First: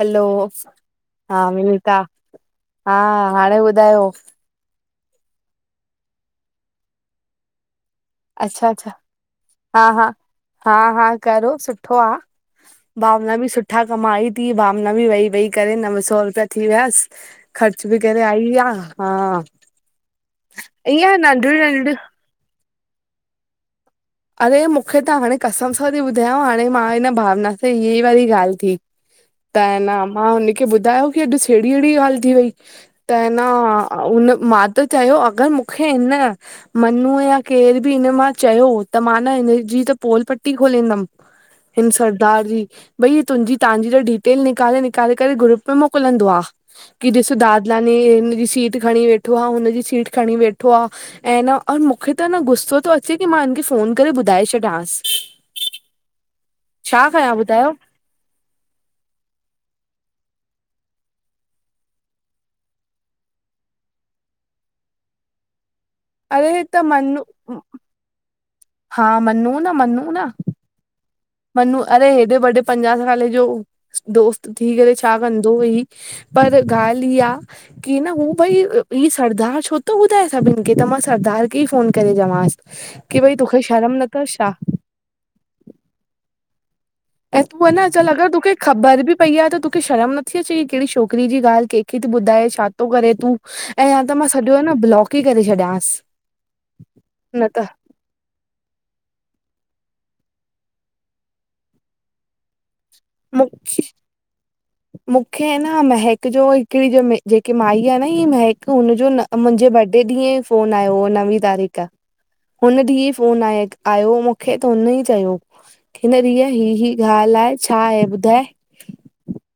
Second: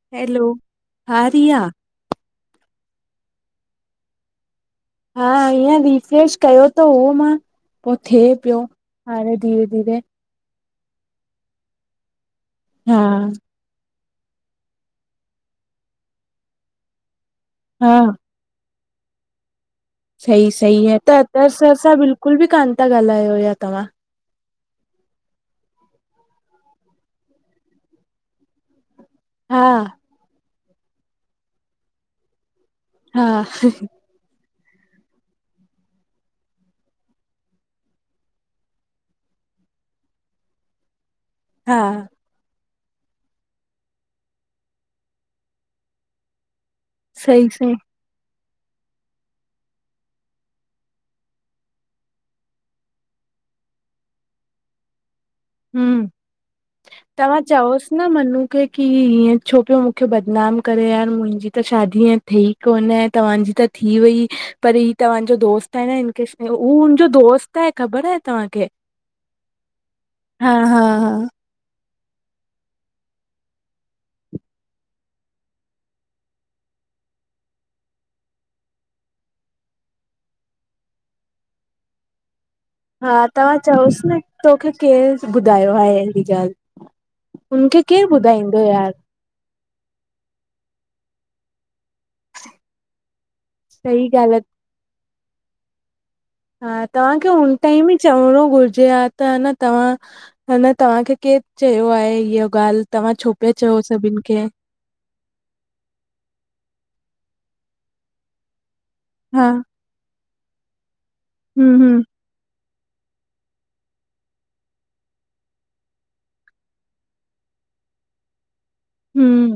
हलो, hello, हा विनिता, हा हाणे ॿुधायो? हा हिंयर रिफ्रेश कयो त हो मां! पोइ थिए पियो अच्छा अच्छा हाणे धीरे हा धीरे! हा हा- हा करो सुठो आ, हा भावना बि सुठी मथा कमाई थी, भावना बि वेइ वेइ करे नव सौ रुपया थी वियसि। ख़र्च हा बि करेआई आ, हा! सही सई आ, ईअं त अत नंढियूं सर सां नंढियूं बिल्कुल बि कोन था ॻाल्हायो या तव्हा? अरे मूंखे त हाणे कसम सां थी ॿुधाांयांव, हाणे मां हिन भावना सां हीअ ई वारी ॻाल्हि थी। त हा अ न, मां हुनखे ॿुधायो कि अॼु स एड़ी एड़ी ॻालहि थी वई। त हा न उ मा त चयो अगरि मूंखे हिन मनू या केर बि इ मां चयो त मां न हिनजी त पोल पटी खोलींदमि, हा हिन स भई तुंहिंजी तहांजी त डिटेल निकाले निकाले करे ग्रुप में मोकिलंदो आ। कि ॾिसो सही सही दादलाानी इ सीट खणी वेठी वेठो आ, हुनजी सीट खणी वेठो आ ऐं न मूंखे त न गुसो थो अचे कि मां हिनखे फोन करे ॿुधाए छॾियांस। हम्म, तव्हां ॿुधायो चओस न मनु के कि हीअं छो पियो मूंखे बदनाम करे, अ़ं मुंहिंजी त शादी थी कोनहे, तव्हांजी त थी वई पर ही तव्हांजो दोस्त आहे न अरे हू त हुनजो मनू दोस्त आहे, ख़बर आहे तहांखे? हा मनू न, मनू न हा हा हा मनू अरे हेॾे वॾे पंजाह साले जो दोस्त थी करे छा कंदो हुअई। पर अगर ॻाल्हि ई आ कि न हू भई ही सरदार छो थो ॿुधाए सभिन खे त मां सरदार खे ई फोन करे चवांसि! हा की भई तां तोखे शर्म चओसि न, अथस छा तोखे केरु ॿुधायो आहे अहिड़ी ॻाल्हि? ऐं तूं ह हुनखे न, चल केरु अगरि तोखे ॿुधाईंदो यार ख़बर बि पई आहे त तोखे शर्म नथी अचे कि कहिड़ी छोकिरी जी ॻाल्हि कंहिंखे थो ॿुधाए, छा थो करे तूं? ऐं या सही त मां ॻाल्हि आहे। सॼो आ न ब्लॉक ई करे छॾियांसि। हा तव्हांखे न हुन त टाइम ई चवणो घुरिजे आं, त अ न तव्हां अन तव्हांखे केरु चयो आहे इहा ॻाल्हि? तव्हां छो पिया चओ सभिन खे? मुंखे न महक जो, हिकिड़ी जेकी माई आहे न ही महक हुनजो हा मुंहिंजे बर्डे ॾींहं ई फोन आयो हो नंवी तारीख़। हम्म हम्म हुन ॾींहुं फोन आय आयो मूंखे त हुन ई चयो। हिन रिया ही- ही ॻाल्हि आहे, छा आहे ॿुधाए?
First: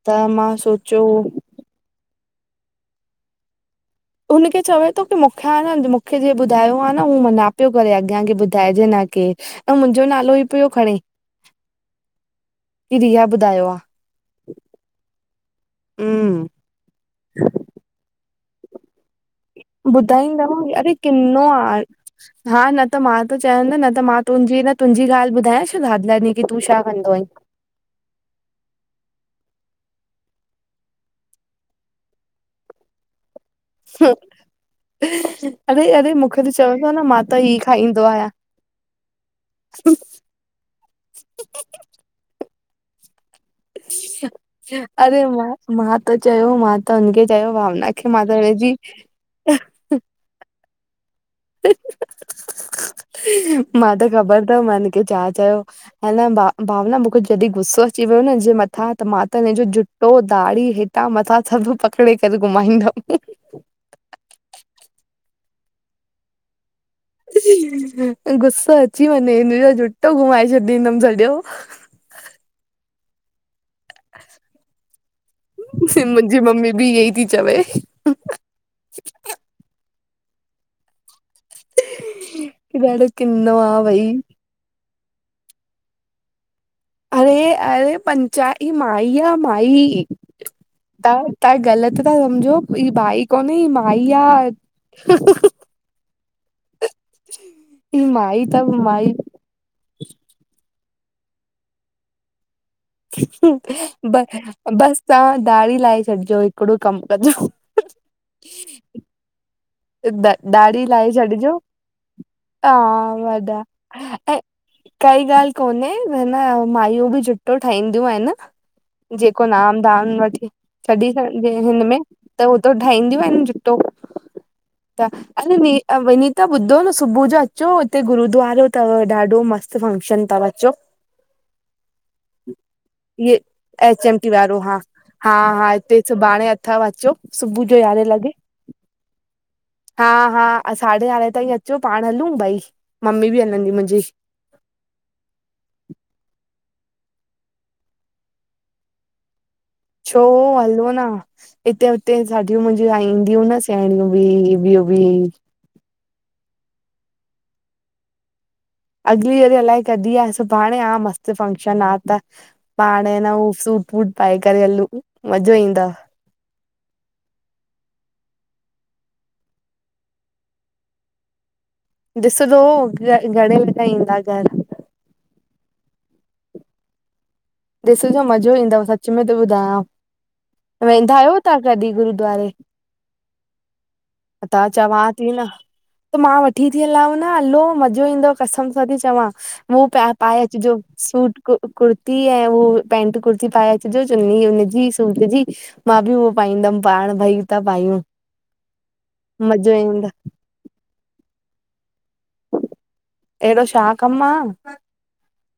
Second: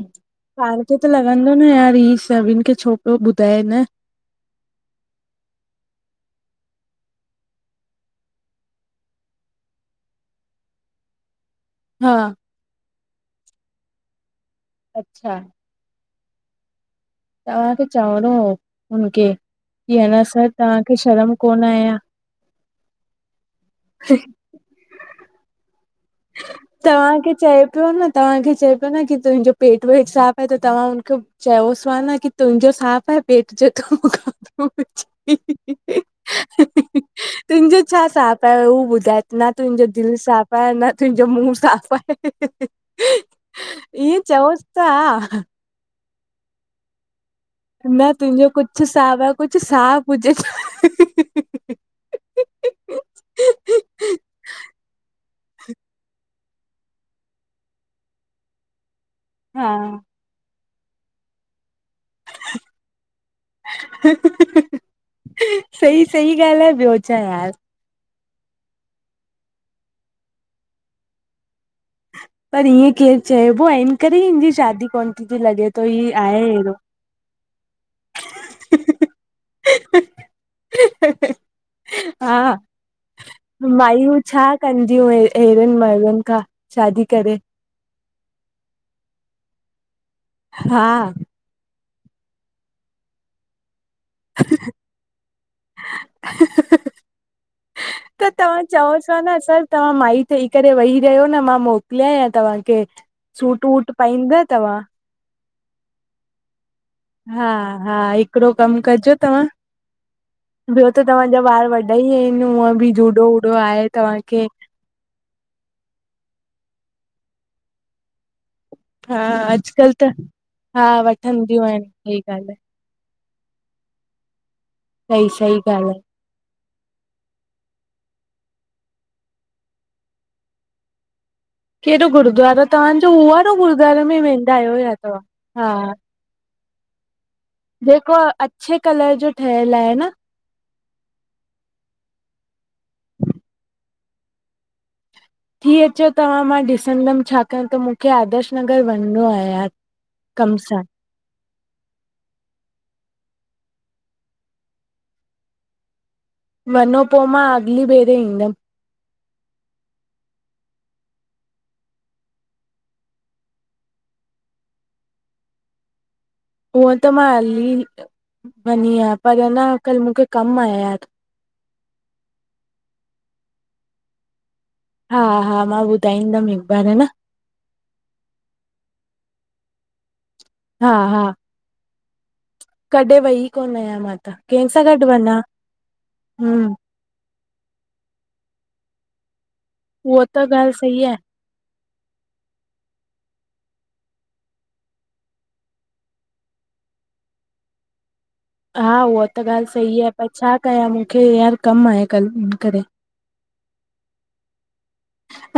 त मां सोचियो न- न यार, ई सभिन खे छो पियो ॿुधाए न! हुनखे चवे थो कि मूंखे आहे न मूंखे जे ॿुधायो आ न हू मना पियो करे अॻियां ॿुधाइजे न के ऐं मुंहिंजो नालो ई पियो खणे। हा कि रिया बु्धायो आ। अच्छा! हम्म तव्हांखे चवणो हो हुनखे, कि अ न स ॿुधाईंदव अरे तव्हांखे शर्म किनो कोन आहे आ हयां हा न त मां त चवां नि न त मां तुंहिंजी, न तुंहिंजी ॻाल्हि ॿुधायांस। हाद लाइनी [inaudible] तव्हांखे चए पियो न तव्हांखे चए पियो न की, तुंहिंजो पेटु-वेटु साफ़ आहे त तव्हां हुनखे चयोसवा ना की तुंहिंजो साफ़ आहें। पेटु जो त खो ह अरे अरे [unintelligible] मूंखे त चवंदो न मां त ई तुंहिंजो छा खाईंदो आहियां साफ़ आये हु ॿुधाए न? तुंहिंजो दिलि साफ़ पर् न तुंहिंजो मुूह साफ़ आए। ई चवोस्ता अरे मां मां त चयो, मां त हुनखे चयो भावना न खे तुंहिंजो मातवर [unintelligible] जी कुझु साफ़ आहे कुझु साफ़ हुजे छा? ह ह खिलण जो आवाज़, मां त ख़बरु थव मा हिन खे छा चयो। हनि भा भावना मूंखे जॾहिं गुस्सो अची वियो न, हिनजे मथां त मां त हिनजो हा जुतो, दाढ़ी, हेठां, मथां सभु पकिड़े करे घुमाईंदमि सही सही ॻाल्हि आए ॿियो छा यार गुस्सो अची वंञे, हिनजो जुटो घुमाए छॾींदमि सॼो। पर इअं केरु चइबो आहे। इन करे हिनी शादी कोन थी थी लॻे थो, हि आहे अहिड़ो इ ई थी चवे। खिलणु जो आवाज़ हा आ की ॾाढो किनो आ भई मायूं छा कंदी अनि, अहिड़नि माण्हूनि का शादी अरे करे। अरे! पंचा ई माई आह माई, हा त। ता ग़लति था सम्झो, ही भाई कोने ही माई आह। अच [unintelligible] स [unintelligible] त तव्हां चओसि न असलु तव्हां माई ठई करे वेईी रहियो न मां मोकिलियां तव्हांखे। के सूट-वूट ब पाईंदा तव्हां। बसि तव्हां दाढ़ी लाए छॾिजो हिकिड़ो कमु कजो। हा हाइ हिकिड़ो कमु कजो तव्हां। द दाढ़ी ॿियो त लाहे तव्हांजा छॾिजो वारि वॾा ई अनि, हा हूअं बि जूडो वॾा वूडो आए ऐं तव्हांखे। काई ॻाल्हि कोने न मायूं बि जुडो ठाईदियूं अनि न। हा जेको नाम अॼुकल्ह दाम त वठी हा छॾी छॾिजे वठंदियूं आहिनि हिनमें सही ॻाल्हि त आहे। उ ठाईदींयूं अनि जूडो त सही अनि सही वि ॻाल्हि अ आहे [unintelligible] त ॿुधो न! सुबुह जो अचो हिते गुरुद्वारो थव ॾाढो मस्तु फंक्शन तव अचो। [inaudible] केडो गुरुद्वारो तवांजो, उह इहे वारो गुरुद्वारे एच एम में टी वेंदा वारो अयो हा या छा तवां हा। हिते सुभाणे अथव अचो। सुबुह जो यारहें जेको लॻे अच्छे कलरु जो ठहियल आहे हा न हा अ साढे यारहें ताईं अचो पाण हलूं भई, मम्मी बि हलंदी मुंजी। थी अचो तवां। मां ॾिसंदमि छाकारि त मूंखे आदर्श नगर वञिणो आए यार। छो कम सां हलो न? हिते हुते साघयूं मुंहिंज ला ईंदियूं न सेङीयूं बि ॿियो बि [unintelligible] मनो, पो मा अगली बेरे ईंदमि। अगली वेरी अलाए कढी आह? सुभांण आह मस्त फंक्शन आह त पाण ना हु सूट फूट पाए करे हलू मज़ो ईंदव। हूअं त मां हली वेदीं। अयां पर अञा कल्ह मूंखे कमु आए ॾिसंदो हु घणे बजे ईंदा घर हा हा मां ॿुधाईंदमि हिकु बार। ह न ॾिसजो मज़ो ईंदोव, मां सच में त ॿुधायांव, हा वेंदा हा आहियो तव्हां कॾहिं गुरुूद्वारे? कॾहिं वई कोन आहियां मां त कंहिंसां गॾु चवां थी वञा न। त मां वठी हम्म थी हलां। न हलो मज़ो ईंदो कसम सां थी चवां, उ प उहो त पाए ॻाल्हि अचजो सही आहे सूट कु कुर्तो। ऐं उहो पेंट कुर्ती पाए अचजो चुन्नी हुनजी सूट जी। मां बि उहो पाईंदमि, पाण भई ता पायूं। हा उहा त ॻाल्हि मज़ो सही ईंदो आहे पर छा कयां मूंखे यार कमु आहे कल्ह, हिन करे। अहिड़ो छा कमु आ?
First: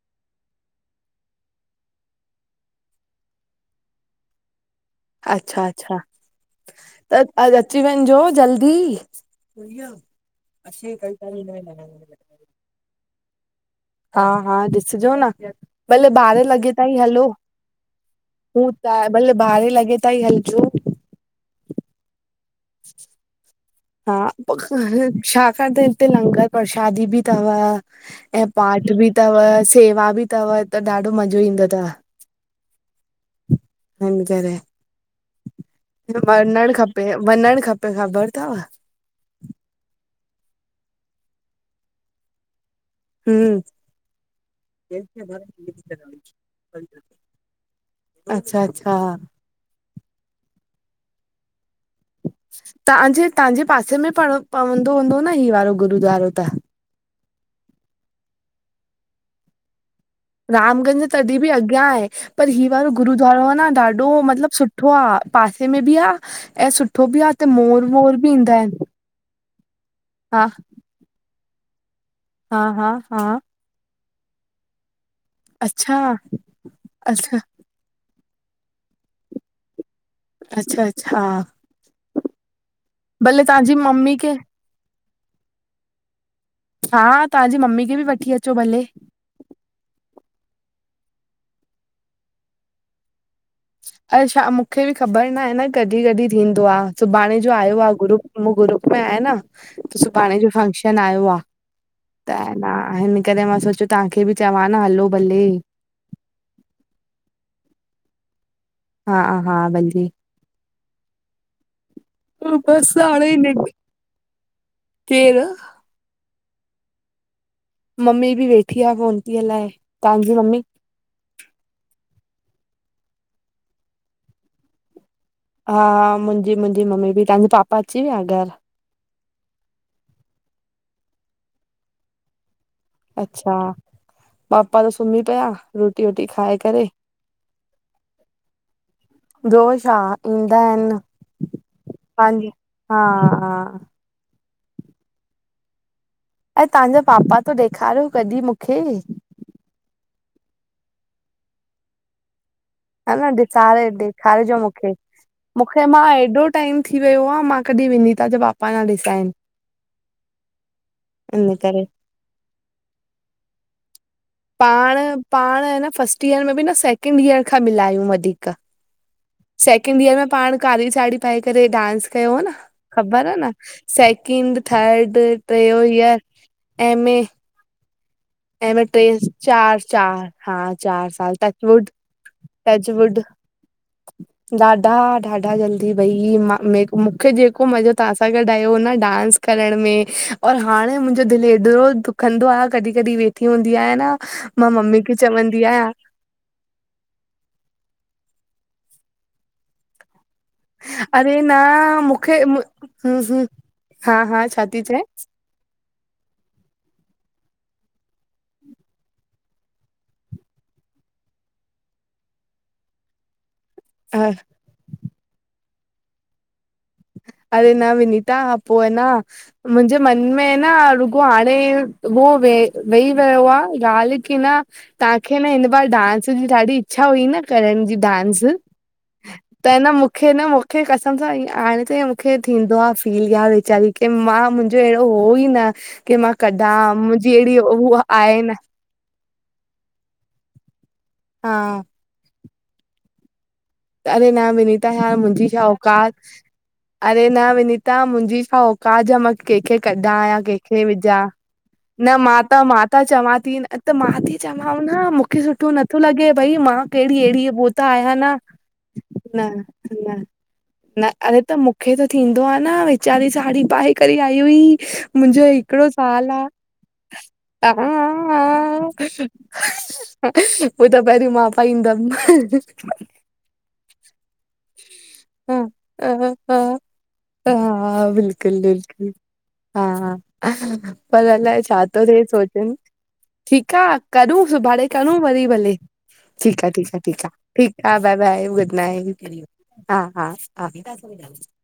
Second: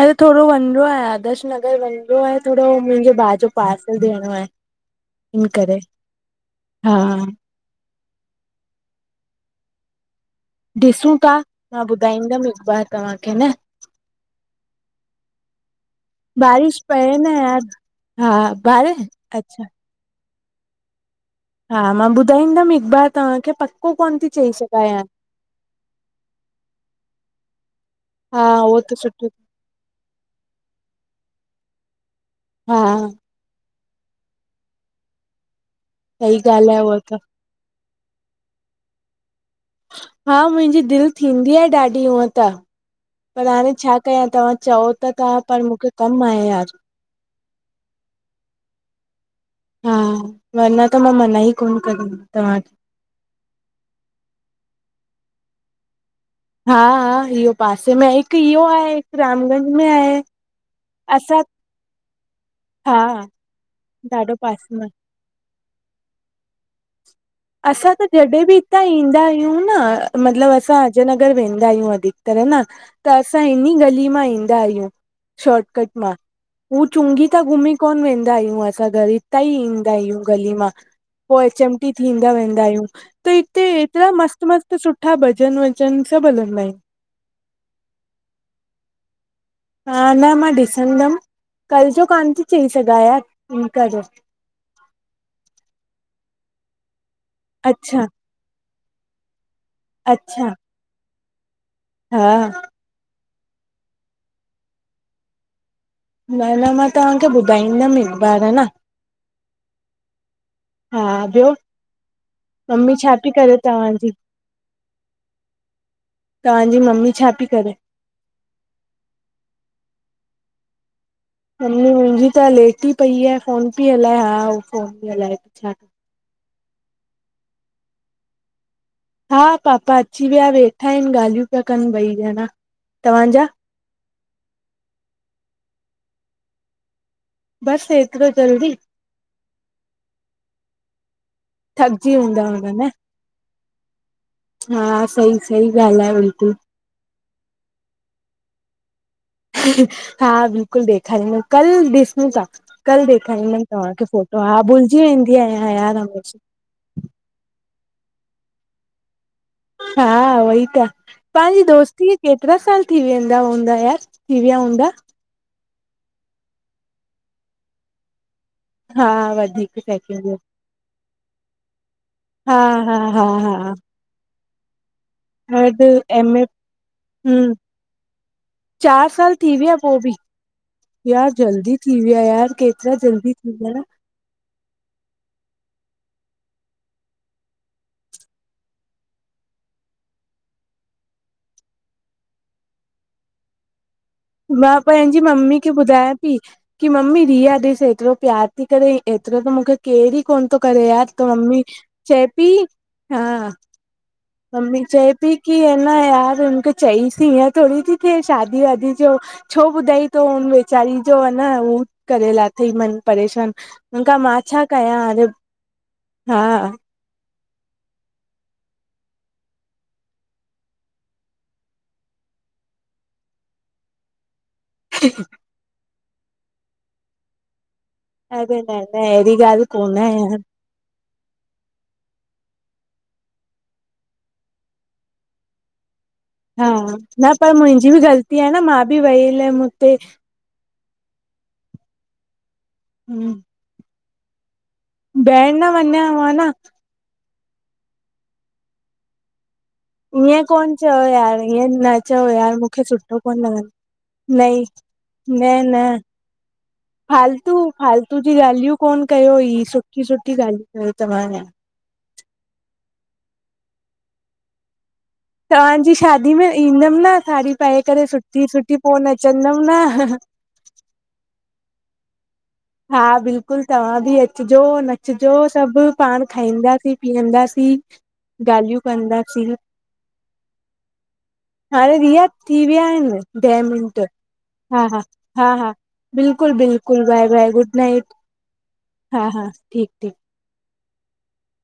अरे थोड़ो वंञणो आहे, आदर्श नगर वंञिणो आहे थोड़ो, मुंहिंजे भाउ जो पार्सल ॾियणो आहे। इन अच्छा- करे अच्छा! हा त अ अची वंञजो जल्दी। ॾिसूं था! मां ॿुधाईंदमि हिकु बार तहांखे, न। हा- हा ॾिसजो न, भले ॿारहें लॻे बारिश ताईं पए हलो! न यार हा हूूं बारे त भले अच्छा ॿारें लॻे तांई हलजो! हा, मां ॿुधाईंदमि हिकु बार तहांखे पक हा शाखा [unintelligible] हिते लंगर प्रसादी बि तव हा ऐं उहो पाठ त बि सुठो तव, सेवा बि तव त ॾाढो मज़ो ईंदो तव। हा हिन करे, सही वञणु ॻाल्हि आहे उहा त खपे- वञणु खपे। त ख़बर थव हा मुंहिंजी दिल थींदी आहे ॾाढी ऊअं त। पर हम हाणे छा कयां, तव्हां चओ त ता पर मूंखे कमु आहे यार। अच्छा- अच्छा! हा धरना त मां मना ई कोन कंन तव्हांखे। तहांजे, तहांजे पासे में प पवंदो हूंदो न ही वारो गुरुूद्वारो त? हा हा इयो पासे में आहे, हिकु इहो आहे, गं। हिकु रामगंज में आहे रामगंज तॾहिं असां बि अॻियां आहे पर हीउ वारो हा गुरुद्वारो आ न ॾाढो मतिलबु पासे सुठो में आ। पासे में बि आ ऐं सुठो बि आ त मोर असां त वोर जॾहिं ईंदा बि आहिनि हितां ईंदा आहियूं न हा मतिलबु असां अजय नगर वेंदा आहियूं अधिक तर न हा हा त हा असां इन्हिं गली मां ईंदा आहियूं। शोर्टकट अच्छा मां, हू चूंंगी अच्छा ता घुमी कोन वेंदा आहियूं, असां घर इतांई ईंदा आहियूं गली मां अच्छा अच्छा पो हा थींदा, वेंदा आहियूं त भले हिते तव्हांजी एतिरा मम्मी खे मस्त मस्त सुठा भॼन वॼन सभु हलंदा आहिन। हा तहांजी मम्मी खे बि वठी अचो भले। हा, न मां ॾिसंदमि, कल जो कॉन थी चई सघां‌ यार। इन करे अच्छा मूंखे बि ख़बर ना आहे न कॾि कॾि थींदो आ। सुभांणे अॼ आयो आ अच्छा ग्रुप, ग्रुप में आयां न सुभांणे अच्छा जो फंक्शन आयो आ। हा त न हिन करे मां सोचियो तहांखे बि चवां न हलो भले। न न, मां तव्हांखे ॿुधाईंदमि हिकु बार। ह न हा हा भल्ली। हा ॿियो मम्मी बसि छा पई करे हाणे तहांजी? केरु? तहांजी मम्मी छा पई करे? मम्मी बि वेठी आ फोन ती हलाए। तहांजी मम्मी मम्मी मुंहिंजी त लेटी पई आ, फोन पई हलाए, हा उथो ॻालायो। हा, मुंहिंजी- मुंहिंजी मम्मी बि, तव्हांजा पापा अची विया घर? हा, पापा अची विया, वेठा आहिनि, ॻाल्हियूं पिया कनि ॿई ॼणा। तव्हांजा अच्छा, पापा त सुम्ही पिया रोटी वोटी खाए करे। बसि एतिरो जल्दी? ॿियो छा? ईंदा आहिनि, थकिजी हूंदा पांजी हूंदा न हा- हा। हा, सही -सही ॻाल्हि आ वरी। अ तव्हांजा पापा त ॾेखारियो कॾीं मूंखे? हा, बिल्कुलु ॾेखारिंदमि कल ॾिसूं ता। कल्ह ह न ॾेखारींदमि ॾिसारे तव्हांखे फोटो, ॾेखारिजो हा मूंखे। भुलिजी वेंदी आहियां, मूंखे यार मां हमेशा। एॾो टाइम थी वियो आ मां कॾीं विनीता जा पापा न ॾिसाइन। हा उहई त, इन पंहिंजी करे। दोस्ती केतिरा साल थी वेंदा हूंदा यार? थी विया हूंदा पाण -पाण अ न फस्ट ईयर में बि न, सैकेंड ईयर खां मिलायूं वठी। सेकेंड ईयर में पाण कारी साढ़ी पाए करे डांस कयो न, हा हा हा ख़बर आ न, हा सेकंड, थर्ड ट्रयो‌ third year M A M A हम्म ए में ट्रै, चार साल थी विया चार पोइ बि -चार हा चार यार साल तकवुड टचवुड, ह [unintelligible] ॾाढा ॾाढा जल्दी भई मां मूं मूंखे जेको मज़ो तव्हां सां गॾु आयो हो न डांस करण में, और हाणे मुंहिंजो दिलि हेतिरो दुखंदो आ कॾीं कॾीं वेठी हूंदी आयां न, मां मम्मी खे पंहिंजी मम्मी चवंदी खे आहियां ॿुधायां कि की मम्मी रिया ॾिस एतिरो प्यार ती करे एतिरो त मूंखे केडी कोन तो करे यादि त अरे न मम्मी मूंखे चेपी हूं हा हूं - - हा हा छा मम्मी थी चए पई की न यार मूंखे चईस ती हीअं थोड़ी थी कि शादी वादी जो - - छो ॿुधाई त हुन वेचारी जो आ न हू करे लाथई मन परेशान - - हून खा मां छा कयां? अॼ हा। अरे न विनीता हा पो एना - - मुंहिंजे मन में न रुॻो हाणे ओ वेई वेई रयो आ ॻाल्ह की न - - तव्हांखे न हिन बार डांस जी ॾाढी इच्छा हुई न करण जी - - डांस, अरे न न अहिड़ी ॻाल्हि त न कोन आहे मूंखे यार। न मूंखे कसम सां - - उते मूंखे थींदो आ फील यार वेचारी खे मां मुंहिंजो अहिड़ो हो ई न की मां - - हा कॾां न मुंहिंजी पर अहिड़ी मुंहिंजी बि उह ग़लती आहे न - - मां बि वईल मते - - हा। हम्म - - अरे न वीनिता यार मुंहिंजी छा न वञा औकात, हुआ न अरे न वीनिता मुंहिंजी छा औ कात जा मां कंहिंखे कढां, यां ईअं कोन कंहिंखे चयो विझा, यार ईअं न चयो मां यार त मां मूंखे त सुठो चवां कोन ती न लॻंदो - - त मां ती नई चवांव न मूंखे सुठो नथो लॻे, भई मां कहिड़ी अहिड़ी हो त आहियां न, फ़ोन कयो न हुयईं सुठी सुठी ॻाल्हियूं कयो तव्हां इयं - - मुंखे त थींदो आ न वेचारी साड़ी पाए करे आई हुई - - मुंहिंजो हिकिड़ो तव्हांजी साल शादी आ में - - ईंदमि न साड़ी पाए करे सुठी सुठी पो नचंदमि न उ त पहिरीं मां पाईंदम - - हा बिल् बिलकुलु तव्हां बि अचिजो- नचजो, हा सभु पाण खाईंदासीं- पीअंदासीं, बिल्कुल ॻाल्हियूं बिल्कुल कंदासीं - - हा -हा, पर अलाए छा हाणे तो थे, रिया थी सोचन विया आहिनि ॾह ठीक आ मिंट - - करू हा सुभाणे हा करू वरी हा हा भले, बिल्कुलु ठीक आ, ठीक आ, बिल्कुलु ठीक बाए आ, बाए ठीक गुड आ, नाइट बाए बाए। हा न हा [unintelligible] ठीकु ठीकु हा हा [unintelligible]